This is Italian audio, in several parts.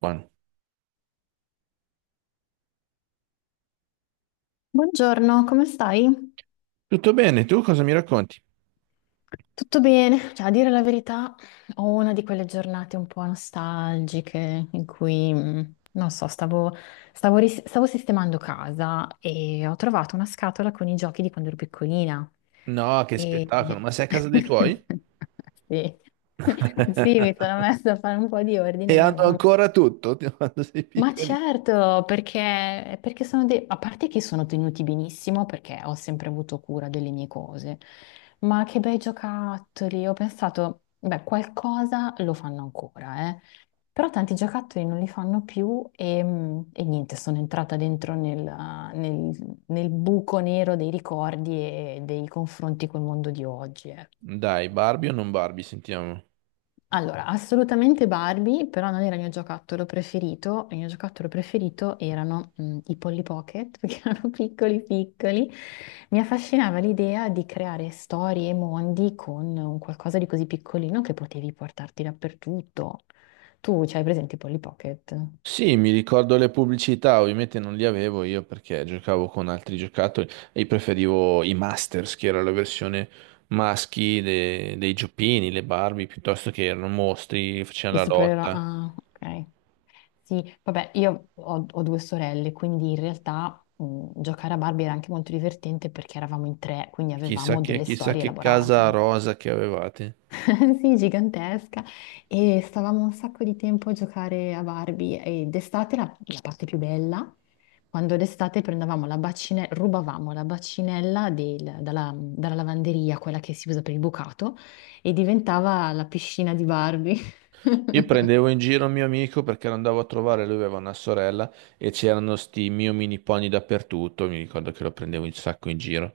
Buono. Buongiorno, come stai? Tutto bene, tu cosa mi racconti? Tutto bene? Cioè, a dire la verità, ho una di quelle giornate un po' nostalgiche in cui, non so, stavo sistemando casa e ho trovato una scatola con i giochi di quando ero piccolina. No, che E. spettacolo, ma sei a casa dei tuoi? Sì. Sì, mi sono messa a fare un po' di ordine E e mia hanno mamma. ancora tutto, di quando sei Ma piccoli. certo, perché A parte che sono tenuti benissimo perché ho sempre avuto cura delle mie cose, ma che bei giocattoli! Ho pensato, beh, qualcosa lo fanno ancora, eh. Però tanti giocattoli non li fanno più e, e niente, sono entrata dentro nel buco nero dei ricordi e dei confronti col mondo di oggi, ecco. Dai, Barbie o non Barbie, sentiamo. Allora, assolutamente Barbie, però non era il mio giocattolo preferito. Il mio giocattolo preferito erano i Polly Pocket, perché erano piccoli piccoli. Mi affascinava l'idea di creare storie e mondi con un qualcosa di così piccolino che potevi portarti dappertutto. Tu c'hai presente i Polly Pocket? Sì, mi ricordo le pubblicità, ovviamente non li avevo io perché giocavo con altri giocattoli e io preferivo i Masters, che era la versione maschi dei giochini, le Barbie, piuttosto che erano mostri, facevano I la supereroi? lotta. Ah, ok. Sì, vabbè, io ho due sorelle, quindi in realtà giocare a Barbie era anche molto divertente perché eravamo in tre, quindi avevamo delle Chissà storie che casa elaborate. rosa che avevate. Sì, gigantesca, e stavamo un sacco di tempo a giocare a Barbie, e d'estate la parte più bella, quando d'estate prendevamo la bacinella, rubavamo la bacinella dalla lavanderia, quella che si usa per il bucato, e diventava la piscina di Barbie. Io prendevo in giro un mio amico perché lo andavo a trovare, lui aveva una sorella e c'erano sti mio mini pony dappertutto, mi ricordo che lo prendevo un sacco in giro.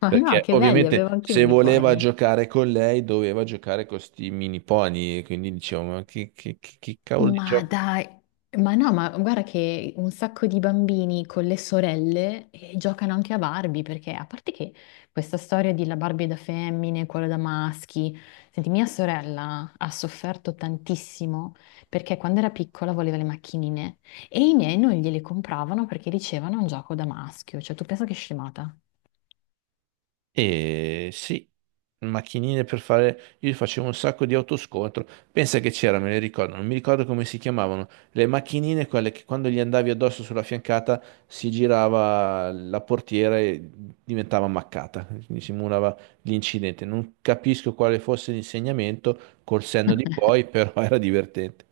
Ma no, Perché che belli, avevo ovviamente anche i se voleva uniformi. giocare con lei doveva giocare con sti mini pony, e quindi dicevo, che cavolo di Ma gioco? dai, ma no, ma guarda che un sacco di bambini con le sorelle giocano anche a Barbie, perché a parte che questa storia di la Barbie da femmine, quella da maschi, senti, mia sorella ha sofferto tantissimo perché quando era piccola voleva le macchinine e i miei non gliele compravano perché dicevano è un gioco da maschio, cioè tu pensa che scemata. E sì, macchinine per fare... Io facevo un sacco di autoscontro. Pensa che c'era, me le ricordo, non mi ricordo come si chiamavano. Le macchinine, quelle che quando gli andavi addosso sulla fiancata si girava la portiera e diventava ammaccata. Quindi simulava l'incidente. Non capisco quale fosse l'insegnamento col senno di poi, però era divertente.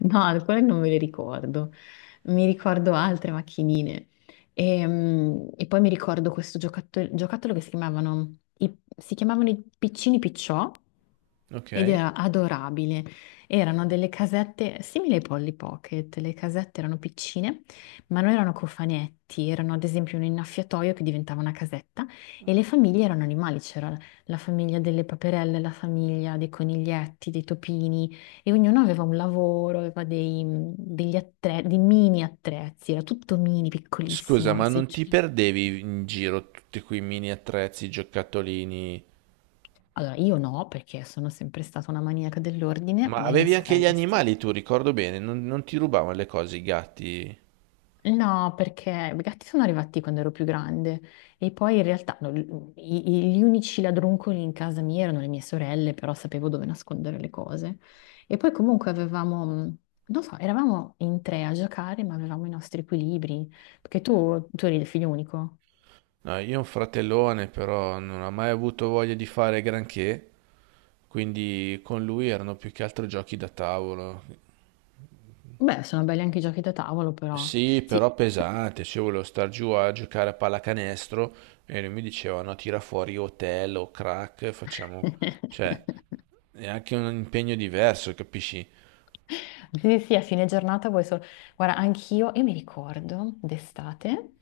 No, alcune non me le ricordo. Mi ricordo altre macchinine. E, e poi mi ricordo questo giocattolo che si chiamavano i piccini picciò, ed Ok. era adorabile. Erano delle casette simili ai Polly Pocket. Le casette erano piccine, ma non erano cofanetti, erano ad esempio un innaffiatoio che diventava una casetta, e le famiglie erano animali. C'era la famiglia delle paperelle, la famiglia dei coniglietti, dei topini. E ognuno aveva un lavoro, aveva dei mini attrezzi, era tutto mini, Scusa, piccolissimo, il ma non ti seggiolino. perdevi in giro tutti quei mini attrezzi, giocattolini? Allora, io no, perché sono sempre stata una maniaca dell'ordine, Ma e mie avevi anche gli sorelle sì. animali tu, ricordo bene, non, non ti rubavano le cose i gatti. No, perché i gatti sono arrivati quando ero più grande, e poi in realtà no, gli unici ladruncoli in casa mia erano le mie sorelle, però sapevo dove nascondere le cose. E poi comunque avevamo, non so, eravamo in tre a giocare, ma avevamo i nostri equilibri, perché tu eri il figlio unico. No, io ho un fratellone, però non ha mai avuto voglia di fare granché, quindi con lui erano più che altro giochi da tavolo. Beh, sono belli anche i giochi da tavolo, però. Sì, Sì. però pesante, cioè io volevo star giù a giocare a pallacanestro e lui mi diceva no, tira fuori hotel o crack, facciamo... cioè è anche un impegno diverso, capisci? Sì, sì, sì, a fine giornata vuoi solo. Guarda, anch'io, io mi ricordo d'estate,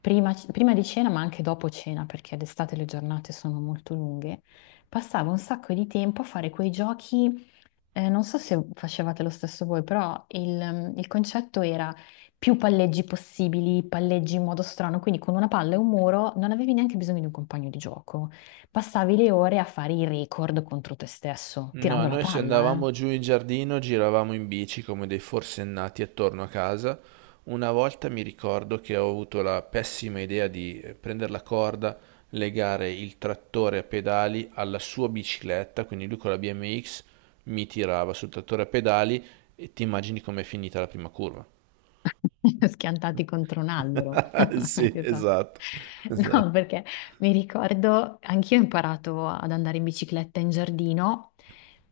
prima di cena, ma anche dopo cena, perché d'estate le giornate sono molto lunghe, passavo un sacco di tempo a fare quei giochi, non so se facevate lo stesso voi, però il concetto era più palleggi possibili, palleggi in modo strano, quindi con una palla e un muro non avevi neanche bisogno di un compagno di gioco, passavi le ore a fare i record contro te stesso, No, tirando la noi se palla, andavamo eh. giù in giardino giravamo in bici come dei forsennati attorno a casa. Una volta mi ricordo che ho avuto la pessima idea di prendere la corda, legare il trattore a pedali alla sua bicicletta, quindi lui con la BMX mi tirava sul trattore a pedali e ti immagini com'è finita la prima curva. Schiantati contro un albero. Sì, Esatto. esatto, No, esatto. perché mi ricordo, anch'io ho imparato ad andare in bicicletta in giardino,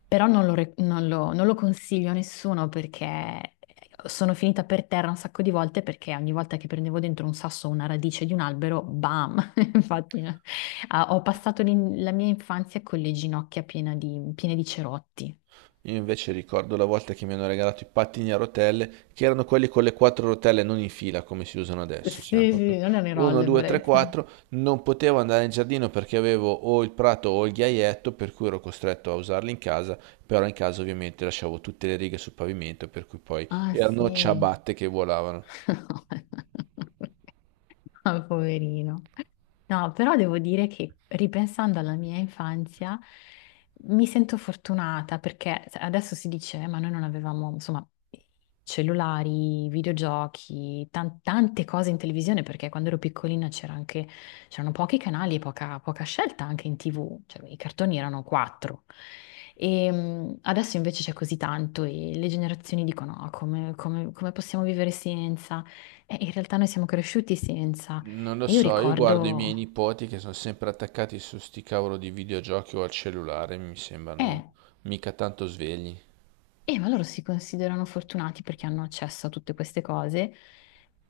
però non lo, re- non lo- non lo consiglio a nessuno perché sono finita per terra un sacco di volte, perché ogni volta che prendevo dentro un sasso o una radice di un albero, bam! Infatti, no. Ah, ho passato la mia infanzia con le ginocchia piene di cerotti. Io invece ricordo la volta che mi hanno regalato i pattini a rotelle, che erano quelli con le quattro rotelle non in fila come si usano Sì, adesso, c'erano proprio sì, non ero 1, 2, 3, all'ebbrezza. 4, non potevo andare in giardino perché avevo o il prato o il ghiaietto, per cui ero costretto a usarli in casa, però in casa ovviamente lasciavo tutte le righe sul pavimento, per cui poi Ah, erano sì. ciabatte che volavano. Ah, poverino. No, però devo dire che ripensando alla mia infanzia mi sento fortunata, perché adesso si dice, ma noi non avevamo, insomma, cellulari, videogiochi, tante cose in televisione, perché quando ero piccolina c'era anche, c'erano pochi canali e poca scelta anche in TV, cioè i cartoni erano quattro. E adesso invece c'è così tanto, e le generazioni dicono: "No, come, come possiamo vivere senza? E in realtà noi siamo cresciuti senza. Non lo E io so, io guardo i miei ricordo, nipoti che sono sempre attaccati su sti cavolo di videogiochi o al cellulare, mi sembrano eh, mica tanto svegli. Ma loro si considerano fortunati perché hanno accesso a tutte queste cose,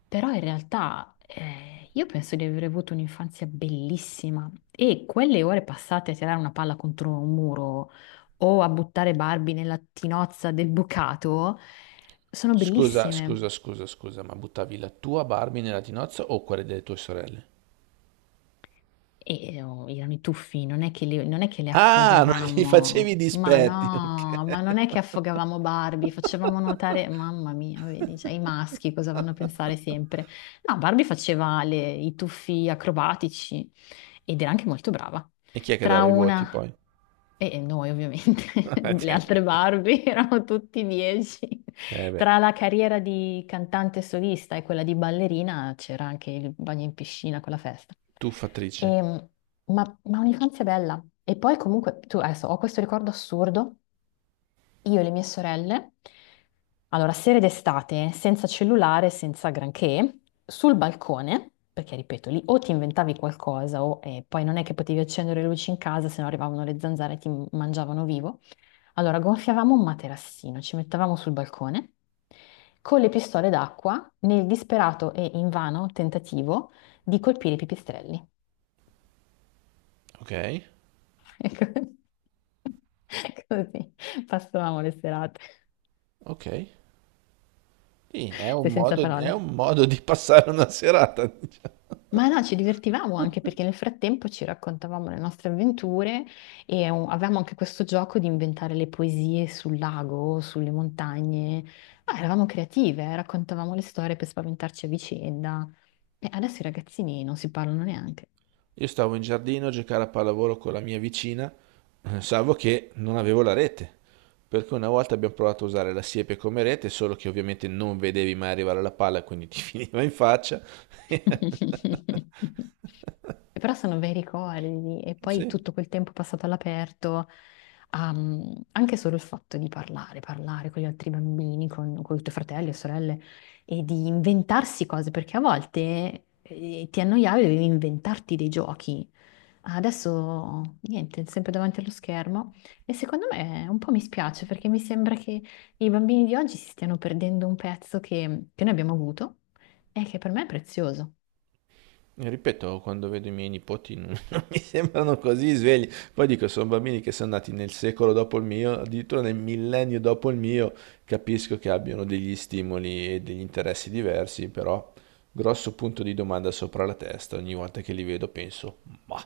però in realtà io penso di aver avuto un'infanzia bellissima, e quelle ore passate a tirare una palla contro un muro o a buttare Barbie nella tinozza del bucato sono Scusa, bellissime. scusa, scusa, scusa, ma buttavi la tua Barbie nella tinozza o quella delle tue sorelle? E oh, erano i tuffi, non è che le Ah, non gli affogavamo, facevi ma dispetti, ok. no, ma non è che affogavamo Barbie, facevamo nuotare, mamma mia, vedi, cioè, i maschi cosa vanno a pensare sempre? No, Barbie faceva i tuffi acrobatici, ed era anche molto brava. E chi è che Tra dava i voti una, poi? e noi ovviamente, le Cioè, altre Barbie erano tutti dieci. eh beh, Tra la carriera di cantante solista e quella di ballerina c'era anche il bagno in piscina con la festa. tuffatrice. E, ma un'infanzia bella. E poi comunque, tu adesso ho questo ricordo assurdo, io e le mie sorelle, allora sere d'estate, senza cellulare, senza granché, sul balcone, perché ripeto, lì o ti inventavi qualcosa o poi non è che potevi accendere le luci in casa, se no arrivavano le zanzare e ti mangiavano vivo. Allora gonfiavamo un materassino, ci mettevamo sul balcone con le pistole d'acqua nel disperato e invano tentativo di colpire i pipistrelli. Ok, Ecco. Così passavamo le serate. ok. Sì, Sei senza è parole. un modo di passare una serata. Ma no, ci divertivamo anche perché nel frattempo ci raccontavamo le nostre avventure, e avevamo anche questo gioco di inventare le poesie sul lago, sulle montagne. Ah, eravamo creative, raccontavamo le storie per spaventarci a vicenda. E adesso i ragazzini non si parlano neanche. Io stavo in giardino a giocare a pallavolo con la mia vicina, salvo che non avevo la rete. Per cui una volta abbiamo provato a usare la siepe come rete, solo che ovviamente non vedevi mai arrivare la palla, quindi ti finiva in faccia. E però sono bei ricordi, e poi Sì, tutto quel tempo passato all'aperto, anche solo il fatto di parlare, parlare con gli altri bambini, con i tuoi fratelli e sorelle, e di inventarsi cose, perché a volte ti annoiavi e dovevi inventarti dei giochi. Adesso niente, sempre davanti allo schermo, e secondo me un po' mi spiace, perché mi sembra che i bambini di oggi si stiano perdendo un pezzo che noi abbiamo avuto, e che per me è prezioso. ripeto, quando vedo i miei nipoti non, non mi sembrano così svegli. Poi dico, sono bambini che sono nati nel secolo dopo il mio, addirittura nel millennio dopo il mio, capisco che abbiano degli stimoli e degli interessi diversi, però grosso punto di domanda sopra la testa, ogni volta che li vedo penso, ma...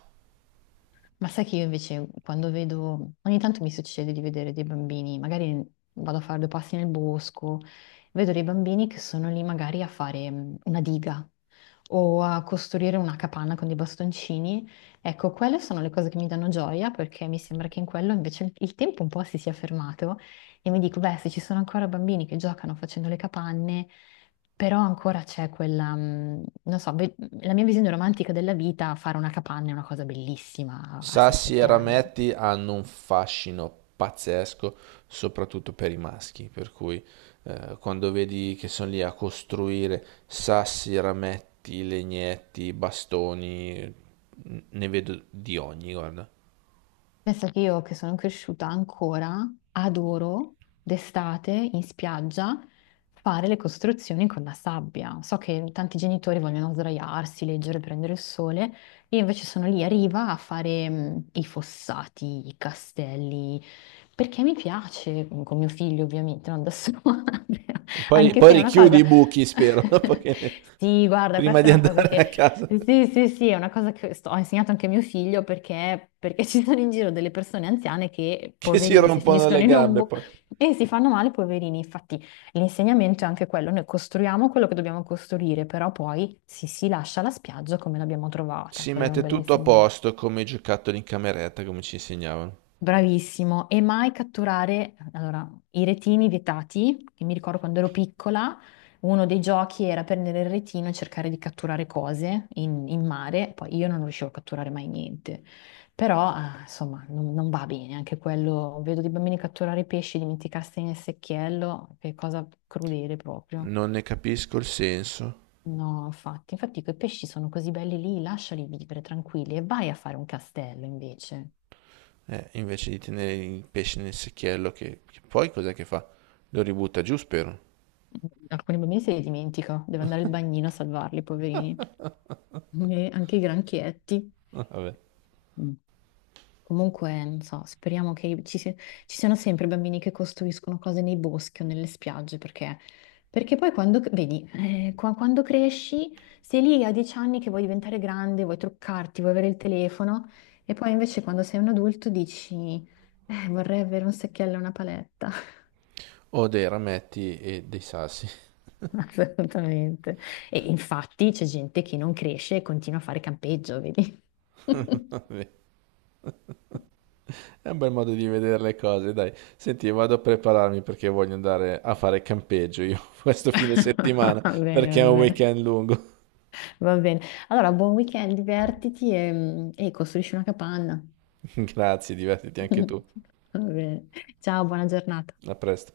Ma sai che io invece quando vedo, ogni tanto mi succede di vedere dei bambini, magari vado a fare due passi nel bosco, vedo dei bambini che sono lì magari a fare una diga o a costruire una capanna con dei bastoncini. Ecco, quelle sono le cose che mi danno gioia, perché mi sembra che in quello invece il tempo un po' si sia fermato, e mi dico, beh, se ci sono ancora bambini che giocano facendo le capanne. Però ancora c'è quella, non so, la mia visione romantica della vita, fare una capanna è una cosa bellissima a Sassi e 6-7 anni. rametti hanno un fascino pazzesco, soprattutto per i maschi, per cui quando vedi che sono lì a costruire sassi, rametti, legnetti, bastoni, ne vedo di ogni, guarda. Pensa che io, che sono cresciuta ancora, adoro d'estate in spiaggia fare le costruzioni con la sabbia. So che tanti genitori vogliono sdraiarsi, leggere, prendere il sole, io invece sono lì a riva a fare i fossati, i castelli, perché mi piace, con mio figlio ovviamente, non da sola, Poi, ma poi anche perché? se è una Richiudi i, cosa. vabbè, buchi, spero, perché Sì, guarda, prima questa di è una cosa andare che. a casa, Sì, sì, sì, è una cosa che ho insegnato anche a mio figlio, perché ci sono in giro delle persone anziane che, che si poverine, si rompono le, finiscono ok, in un gambe buco poi. e si fanno male, poverini. Infatti, l'insegnamento è anche quello, noi costruiamo quello che dobbiamo costruire, però poi si lascia la spiaggia come l'abbiamo trovata. Si Quello è un mette bel. tutto a posto come i giocattoli in cameretta, come ci insegnavano. Bravissimo, e mai catturare, allora, i retini vietati, che mi ricordo quando ero piccola, uno dei giochi era prendere il retino e cercare di catturare cose in mare, poi io non riuscivo a catturare mai niente, però ah, insomma non va bene anche quello, vedo dei bambini catturare pesci, dimenticarsi nel secchiello, che cosa crudele proprio. Non ne capisco il senso. No, infatti quei pesci sono così belli lì, lasciali vivere tranquilli e vai a fare un castello invece. Invece di tenere il pesce nel secchiello, che poi cos'è che fa? Lo ributta giù, spero. Alcuni bambini se li dimentica, deve andare al bagnino a salvarli, poverini. E anche i granchietti. Ah, vabbè. Mm. Comunque, non so, speriamo che ci siano sempre bambini che costruiscono cose nei boschi o nelle spiagge, perché poi quando, vedi, quando cresci, sei lì a 10 anni che vuoi diventare grande, vuoi truccarti, vuoi avere il telefono, e poi invece quando sei un adulto dici, vorrei avere un secchiello e una paletta. O dei rametti e dei sassi. Assolutamente. E infatti c'è gente che non cresce e continua a fare campeggio, vedi? Vabbè. È un bel modo di vedere le cose, dai. Senti, vado a prepararmi perché voglio andare a fare campeggio io questo fine settimana, Va bene, perché è va un bene, weekend lungo. va bene. Allora, buon weekend, divertiti e, e costruisci una capanna. Grazie, divertiti anche tu. Va bene. Ciao, buona giornata. A presto.